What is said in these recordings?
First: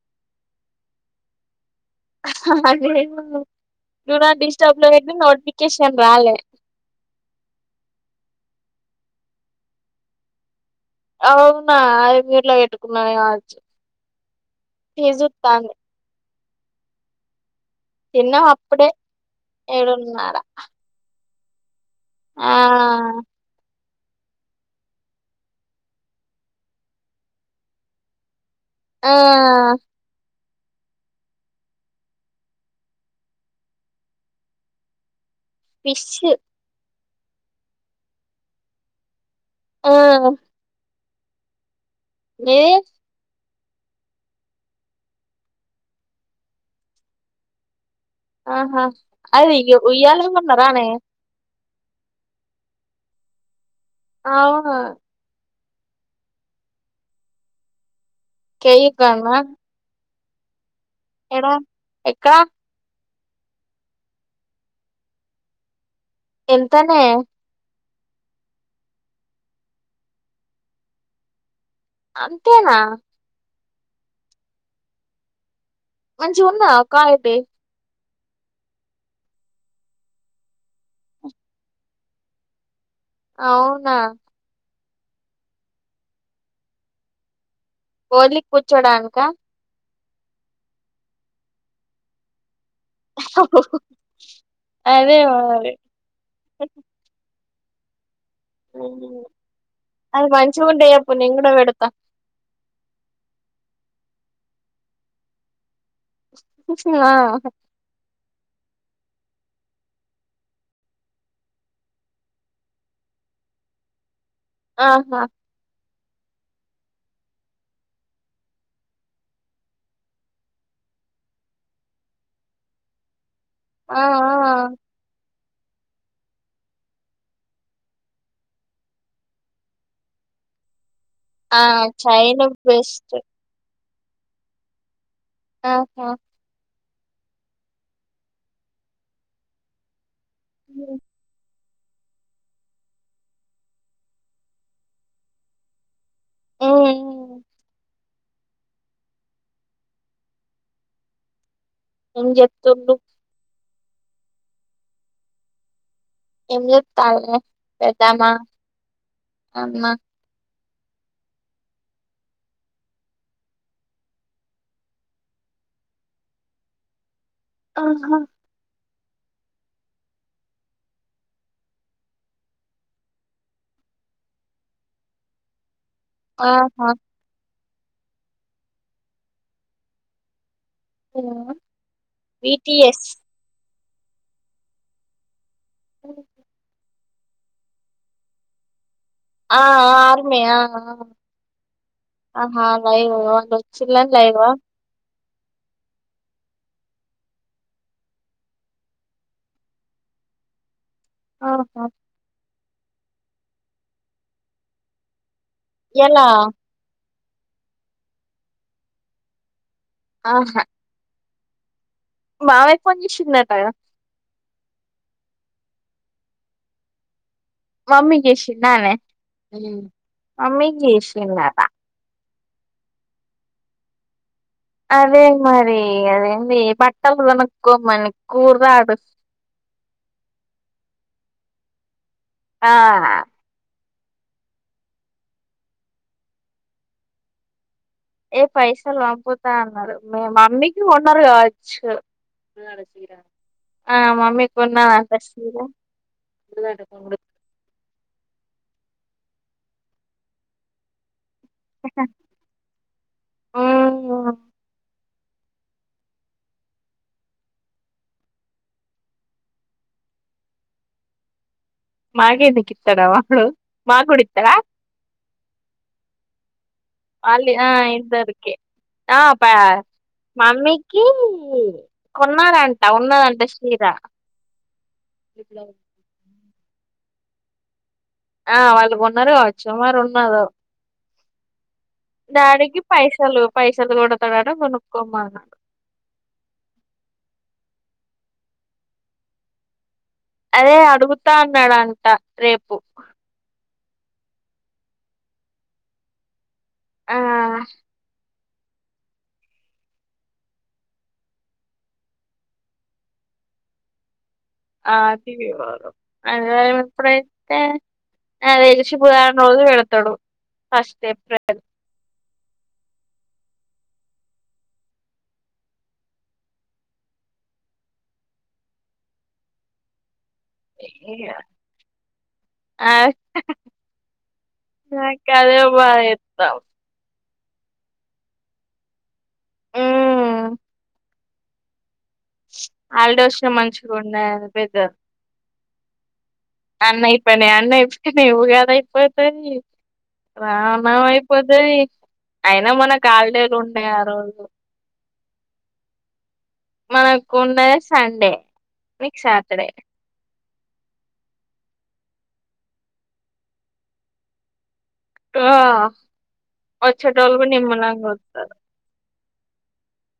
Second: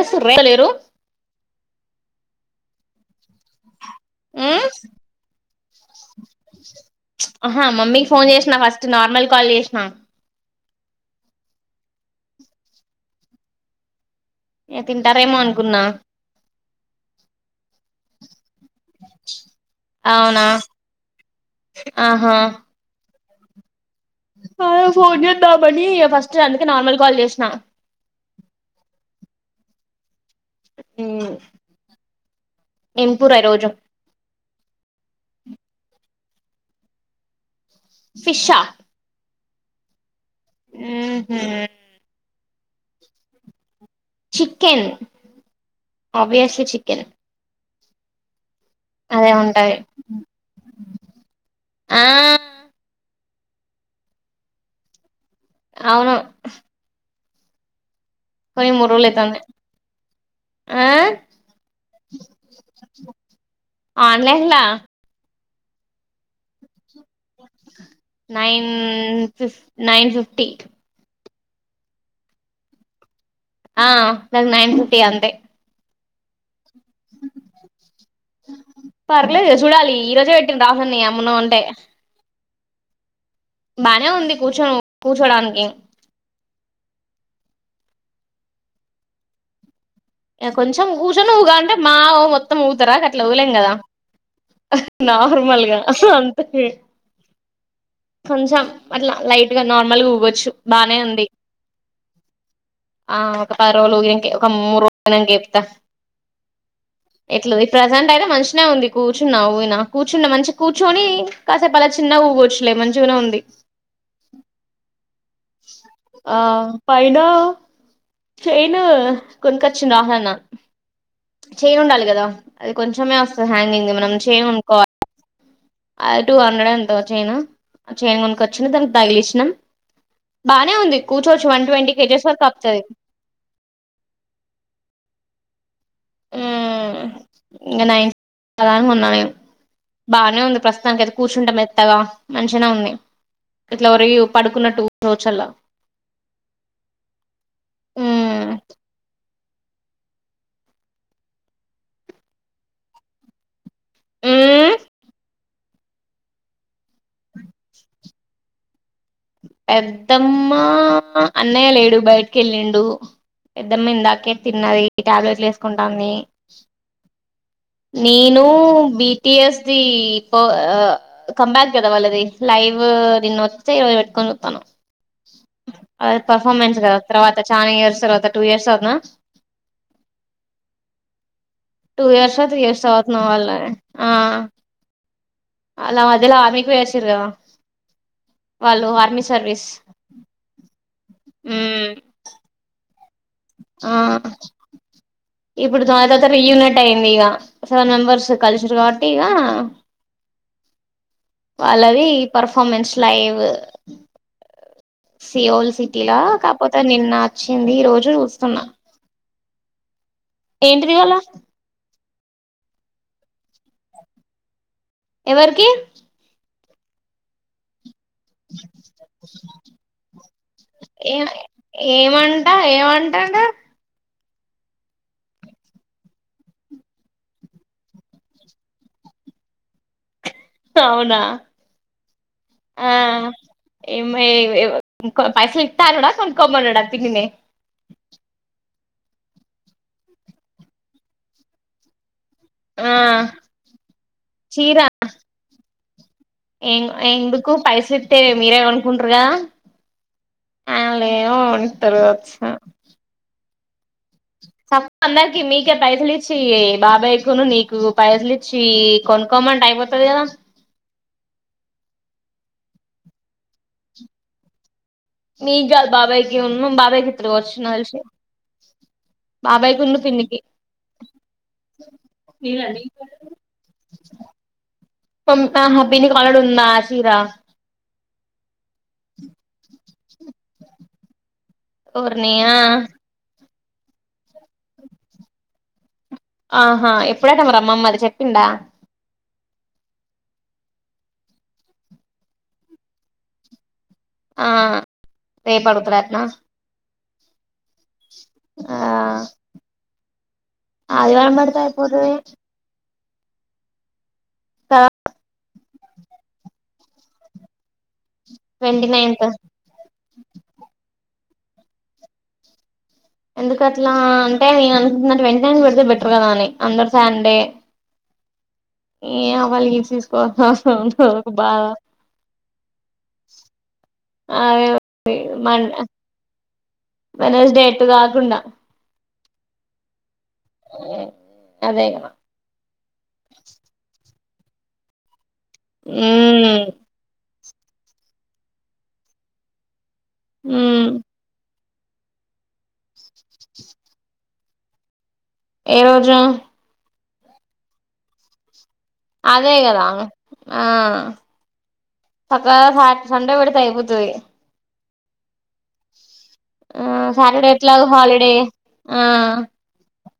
Yes రేలలేరు హహాహా లేదు డునాట్ ఉమ్ డిస్టప్లో పెట్టిన నోటిఫికేషన్ రాలే. ఆహా మమ్మీకి ఫోన్ చేసినా ఫస్ట్ నార్మల్ కాల్ జేసినం అవునా అది మీ ఇంట్లో పెటుకున్నానే ఆచ్చ నే తింటారేమో అనుకున్నా. తిన్నాం అప్పుడే ఏడున్నార అవునా ఆహా ఆ అదే ఫోన్ చేద్దామని ఫస్ట్ అందుకే నార్మల్ కాల్ చేసిన ఆ ఉమ్మ్ ఏం కూర ఈరోజు ఫిషూ ఫిష్ ఆ ఆ [unintelligible] ఏది చికెన్ అబ్వియోస్లీ చికెన్ ఆహా అదే అది ఉంటది ఇ ఉయ్యాల ఊగుకుంటూన్నారానే ఆ అవును అవును కొనీ కేయు మూడ్రోజులైతాంది ఏడా ఎక్క ఆన్లైన్ లా ఎంతనే నైన్ ఫిప్ నైన్ ఫిఫ్టీ అంతేనా ఆ దానికి నైన్ ఫిఫ్టీ అంతే మంచిగుందా కాయ్ ఒప్పీ పర్లేదు ఇహ చూడాలి ఈ రోజే ఎట్టిన రాహుల్ ని అమ్మను అంటే అవునా బానే ఉంది కూర్చొను కూర్చోడానికి ఓన్లీ కూర్చోడానిక యా కొంచెం కూచొనిఉగాలంటే మావ మొత్ మొత్తం ఊగతర అట్లా ఊగలేం కదా అదే నార్మల్గా అంతకే మరి కొంచం అట్లా లైట్గా నార్మల్ గా అది ఊగొచ్చు మంచిగుంటే బానే చెప్పు ఉంది. నేను కూడా పెడతా ఆ ఒక పదిరోజులు వుగనీకే ఒక మూడు రోజులు ఐనాంక చెప్తా ఆ ఎట్లఇది ప్రజెంట్ అయితే మనిషి [unintelligible] ఉంది కూర్చున్నవు కూర్చున్న మనిషి కూర్చొని కాసేపు అలా చిన్నగ ఊగొచ్చు. లే మంచిగనే ఉంది ఆ హా ఆ పైనా చెయిను కొనుకోచ్చింది ఆమె నా చేయిన్ ఉండాలి కదా అది కొంచమే వస్తది హ్యాంగింగ్ ఆ మనం చేన్ ఆ కొనుకోవాలి. అ టూ హండ్రెడ్ ఎంతో చైను, చైన్ కొనుకొచ్చిన దానికి తగిలిచ్చినా బానే ఉంది కూర్చోచ్చు ఆ వన్ ట్వంటీ కేజెస్ చైన్ వరకు ఆపుతది. బెస్ట్ ఆ హా ఇంకా నైన్ నికి [unintelligible] కొన్నా నేను బానే ఉంది ఉమ్ ప్రస్తుతానికైతే కూర్చుంటామ్ మేత్ త్తగా మంచినే ఉంది ఇట్లా వరిగి పడుకున్నట్టు కూర్చోల్లా. [inaudible] ఉ ఎమ్ చేత్తుండు ఎమ్ చేత్ తామే పెద్దామా పెద్దమ్మ అన్నయ్య లేడు బయటికి వెళ్ళిండు పెద్దమ్మ ఇందాకే తిన్నది టాబ్లెట్లు వేసుకుంటాంది. ఆహా నను B T S the comeback కదా వాళ్ళది లైవ్ [unintelligible] కాలుత్తను అ పర్ఫార్మెన్స్ ఆహా కదా తర్వాత చ్ చానా ఇయర్స్ తర్వాత టూ ఇయర్స్ తర్వాతనా టూ ఇయర్సా త్రీ ఇయర్సా బిటిఎస్ అవుతున్నా వాళ్ళని ఆ అలా దల ఆమెకి వసి వాళ్ళు ఆర్మీ ఆ సర్వీస్ ఆ ఆర్మీ ఆ ఆ మ్మ్ ఆహా గాయిగివో ఆ వచ్చిన్ల లైవా ఇప్పుడు చాలా తరువత రి యూనిట్ అయింది ఇగ సెవెన్ మెంబర్స్ కలిసిండ్రు కాబట్టి ఇగా [inaudible] ఆహా వాళ్ళది పర్ఫార్మెన్స్ లైవ్ సియోల్ సిటీలా ఎలా కాకపోతే నిన్న వచ్చింది ఈ రోజు చూస్తున్నా. ఏంటిది ఇవాళ మాామయ్యాకు ఫోన్ చేసిందట కదా ఎవరికి మమ్మీకి చేసిందానే మమ్మీకి ఏ చేసిండట ఏమంట్ ట ఏమంటాడు అదే మరి అదేంది బట్టలుకొనుకోమని కూరదడు అవునా ఆ ఏమ పైసా నితా రడా కొంకమడా పిే ఏ పైసలు పంపుతా అన్నారు మీ మమ్మీకి కొన్నారు కావచ్చు. ఆ ఆ మమ్మీ కి గున్నా [unintelligible] ఎంగ్ ఎందుకు పైసా ఇస్తతే మీరే కొనుకుంటురుగా ఆ లే నోన్ త్వరగా వచ్చిన ఇగ అందరికి మీకే పైసలిచ్చి బాబాయికును నీకు పైసలిచ్చి కొనుకోమంటే అయిపోత్ క్కదా [unintelligible] మాగేందుకి ఇస్తాడు వాడు మాగుడ ఇత్తడా మీ కాదు బాబాయికిను బాబాయికి ఇత్తుడు వాళ్ళు ఆ నాకు తెలిసి ఇద్దరికి ఆ ప్య బాబాయ్కున్ను పిన్నికి మమ్మీకి కొన్నారంట ఉన్నదంట సీరా [inaudible] పమ్ యా మా పిన్నికి ఆల్రెడీ ఉందా చీరా ఆ వాళ్ళు కొన్నారు కావచ్చు మరి ఉన్నారో ఓర్ని ఆ డాడీకి పైసాలు పైసలు కూడా ఆహా ఎప్పుడట మరి అమ్మమ్మ అది చెప్పిందా అదే అడుగుతా అన్నాడంట రేపు ఆ రేపడుగుతుడటన ఆ ఆ ఆదివారం పెడితే అయిపోతది తర్వాత ఆ తీి అ ఇప్పుడైతే [unintelligible] నాకు ట్వంటీ తెలిసి నైన్త్ భుధవారం రోజు పెడతడు ఫస్ట్ ఏప్రిల్ ఎందుకు అట్లా అంటే నేను అనుకుంటున్నా ట్వంటీ నైన్ పెడితే బెటర్ కదా అని అందరు సండే ఏ వాలిగి తీసుకో ఉంట ఒక బాగా [unintelligible] ఆ అదే కదే బా ఎత్తాం [unintelligible] వెనీస్ డే ఎటు కాకుండ ఉమ్ అదే కద హాలి డేస్లు మంచిగా ఉన్నాయి పెద్ద ఉం పయినా [unintelligible] అన్న అయిపోయినా ఉగాద అయిపోతాది మ్మ్ రాణం అయిపోతది అయినా మనకు హాలీ డేలు ఉన్నాయి ఆ రోజు ఏ రోజు మనక్కు ఉండే సండే మీకు సాటర్డే అదేగదా ఆ సక్కగా సా సండే పెడితే అయిపోతది ఆ ఆ సాటర్డే ఎట్లాగా హాలిడే వస్తారు ఆ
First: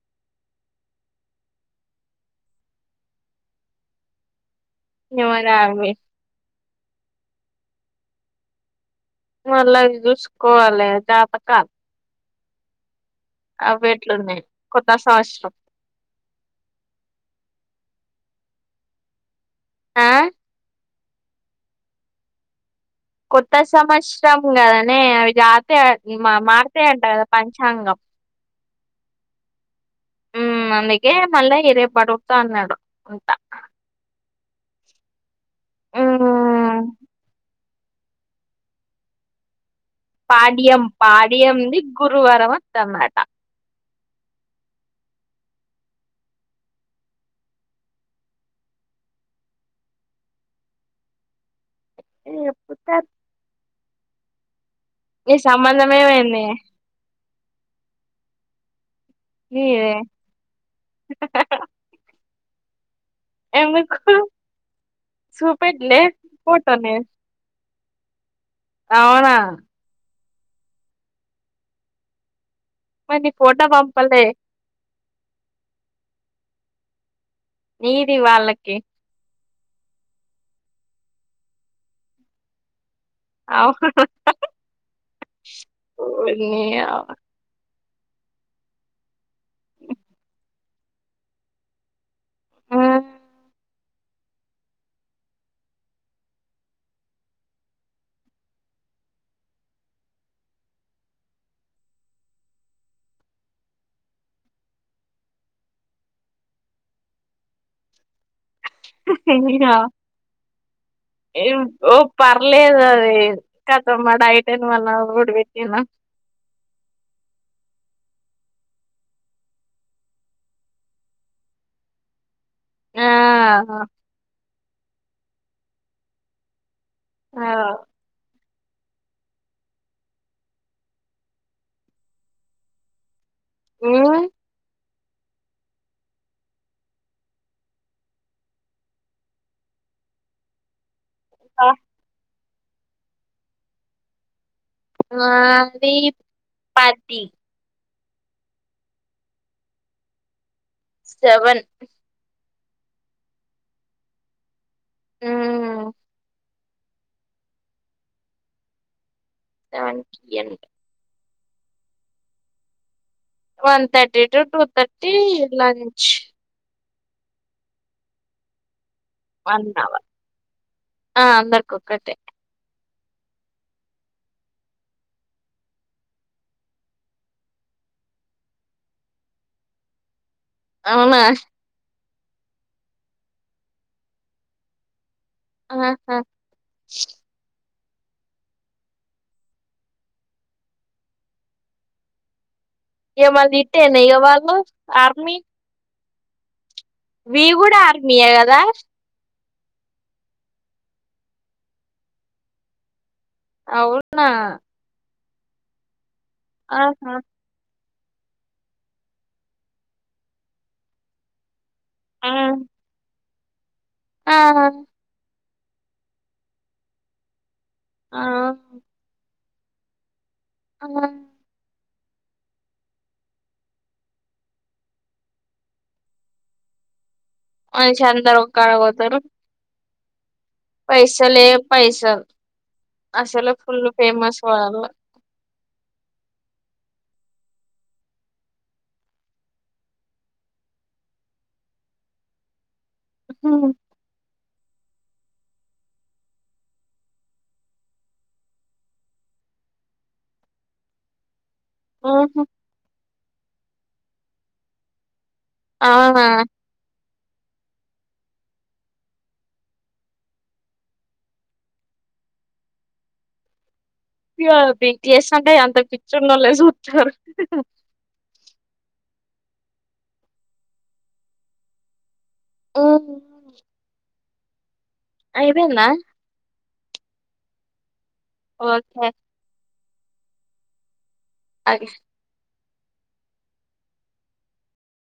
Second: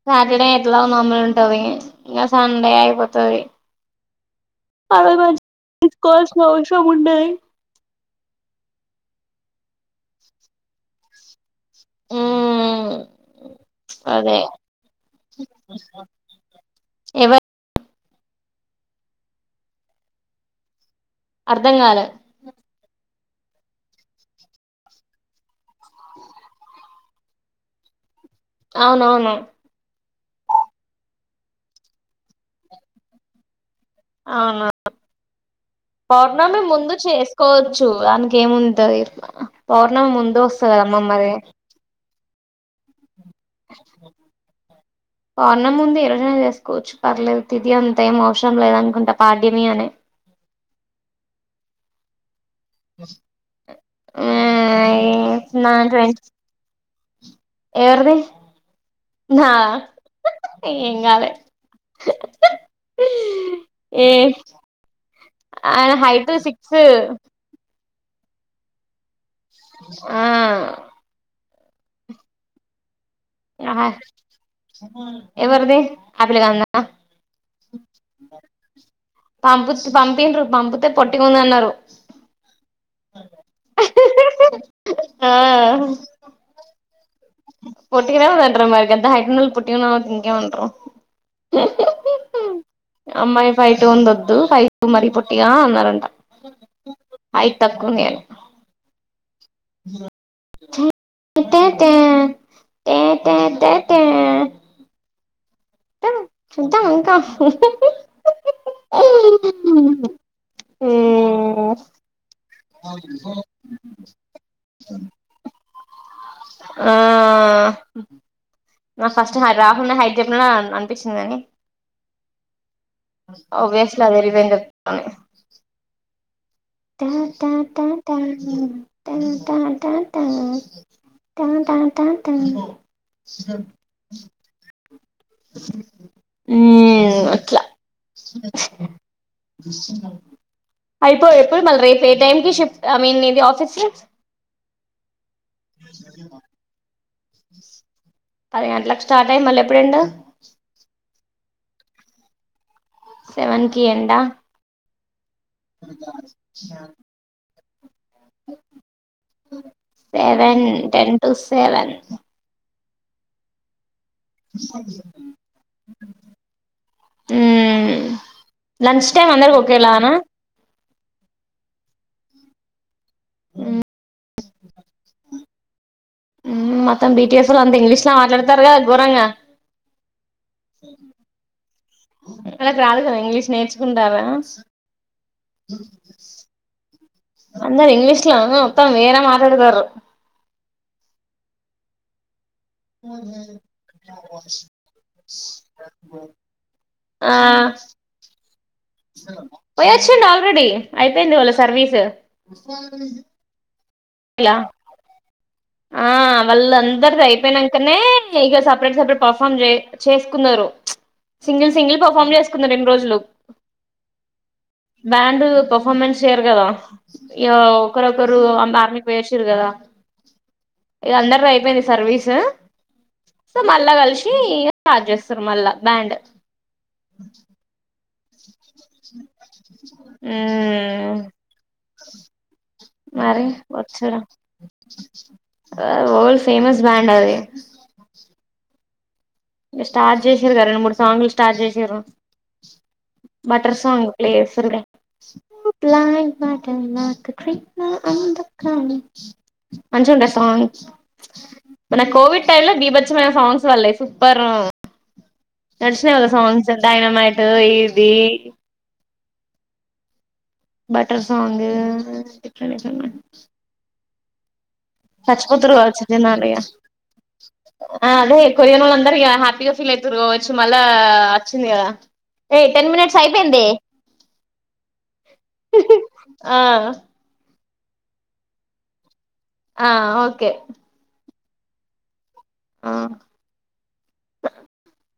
సాటర్డే ఎట్లా మాములు ఉంటది ఇంకా సండే అయిపోతది పాల నిమ్మలావి తీకల్స స ఉన్నాయి [unintelligible] మళ్ళా చూసుకోవాలి జాతకాలు [unintelligible] ఉం అదే ఎట్లున్నాయి కొత్త సంవత్సరం ఎవరి ఆ అర్ధం గాల కొత్త సంవత్సరం కదనే అవి గాతే మారతయి అంట కదా పంచాంగం అవునవును ఉం అందుకే మళ్ళా ఇగ రేపు అటోత్త అన్నాడు అంటా అవునా పౌర్ణమి ఉమ్ ముందు చేసుకోవ చూడ్డానికి ఏముంతది పౌర్ణం ముందు వస్తది పాడ్యం కదమ్మా మరి పాడ్యంది గురువారం వత్తమాట పౌర్ణం ముందు ఏ రోజైన చేసుకోవచ్చు పర్లేదు తిది అంతే ఏం అవసరం లేదనుకుంటా పాడ్యమి అని ఏ ఆ నీ సంబంధం నవ [unintelligible] ఏమైంది ఎవరది నా నీదే ఏం కాలే ఎందుకు ఏ ఆయన చూపెట్లే హైట్ సిక్స్ ఫోటోని అవునా ఆ మరి నీ ఫోటో య హా పంపలే ఎవరిది ఆ పిలగానిధ నీది వాళ్ళకి పంపుత పంపిన్రు పంపితే పొట్టుకుందన్నారు అ పోన్న ఆ [unintelligible] పటికనేంట మా ఎంత హైటల్ పటి త ఇంకాేండ [unintelligible] అమ్మాయి ఫై టూ ఉందొద్దు ఫై టూ మరీ పొట్టిగా అన్నారంట హైట్ తక్కువే తట టటట టటటా చూద్దాం ఇంకా ఎం ఓ పర్లేదు అది కతమ్ [unintelligible] డైట్ అని మళ నోడ్ బేనా [unintelligible] ఆ నాకు ఫస్ట్ రాహుల్ హైట్ చెప్పిన అనిపిస్తుందని ఆ అబ్వియస్లీ అదిరిపొయ్యింది అని చెప్పాలి ట ఆ ట ట ట టటట టటటాటా మ్మ్ హ్మ్ అట్లా అయిపో ఎప్పుడు మళ్ళ రేపు ఏ టైమ్ కి షిఫ్ట్ ఐ మీన్ ఇది ఆఫీస్ కి అది పది పది గంటలకు స్టార్ట్ అయ్యి మళ్ళీ ఎప్పుడు ఎండ్ సెవెన్ సెవన్ కి ఎండా మ్మ్ అ [unintelligible] సెవెన్ కి ఇయ్యండి seven ten to seven one thirty to two thirty lunch lunch time అందరికీ వన్ అవర్ ఓకేలానా ఆ అందరికి ఒక్కటే ఆ మొత్తం బీటిఎస్ లో అంత ఇంగ్లీష్ లో మాట్లాడతారు కదా ఘోరంగా అవునా వాళ్ళకి రాదు కదా ఇంగ్లీష్ నేర్చుకుంటారా ఆహా అందరు ఇంగ్లీష్ లో మొత్తం వేరే మాట్లాడతారు ఇక మళ్ళి ఇట్టేన ఇక వాళ్ళు ఆర్మీ హ్మ్ మీ కూడా ఆర్మీయే కదా పోయొచ్చిండు ఆల్రెడీ అయిపోయింది వాళ్ళ సర్వీసు అవునా ఇలా ఆ ఆహా వాళ్ళందరిది అయిపోయినాంక కనే ఇక సపరేట్ సపరేట్ పర్ఫార్మ్ చే చేసుకున్నారు సింగిల్స్ సింగిల్ ఆ పర్ఫార్మ్ చేసుకున్నారు రెండు రోజులు ఆ బ్యాండ్ పర్ఫార్మెన్స్ చేయరు కదా ఇక ఆ ఒకరొకరు అంత ఆర్మీ కి పోయచిరు కదా ఆ ఇక అందరిది అయిపోయింది సర్వీస్ సో మళ్ళా కలిసి స్టార్ట్ చేస్తారు మళ్ళా బ్యాండ్ మనిషి అందరు ఒక్కాడపోతారు మ్మ్ పైసలే పైసల్ మరి వచ్చిరా ఫేమస్ బ్యాండ్ అది స్టార్ట్ చేసిరు కద రెండు మూడు సాంగ్లు స్టార్ట్ చేసిరు ఉహు బటర్ సాంగ్ ప్లే చేస్తారు ఇక నాకు మంచిగుంద సాంగ్ మన ఉహు. కోవిడ్ టైమ్ లో బీభచ్చమైన సాంగ్స్ వల్లై సూపర్ నడిషినై అవునా వాళ్ళ సోంగ్స్ డయనమైట్ ఇదీ బట్టర్ సాంగ్ [inaudible] ప్య అచ్చిపోత్రరు కావచ్చు జనాలీగ చూత్తరు ఆ అదే కొరియానోళ్ళు అందరూ ఇగా హ్యాపీగా ఫీల్ అయితూరు కావచ్చు మళ్ళా వచ్చింది కదా ఏయ్ టెన్ మినిట్స్ అయిపోయిందే ఐపోయిందా ఆ ఓకే ఆ ఓకే ఆ ఆ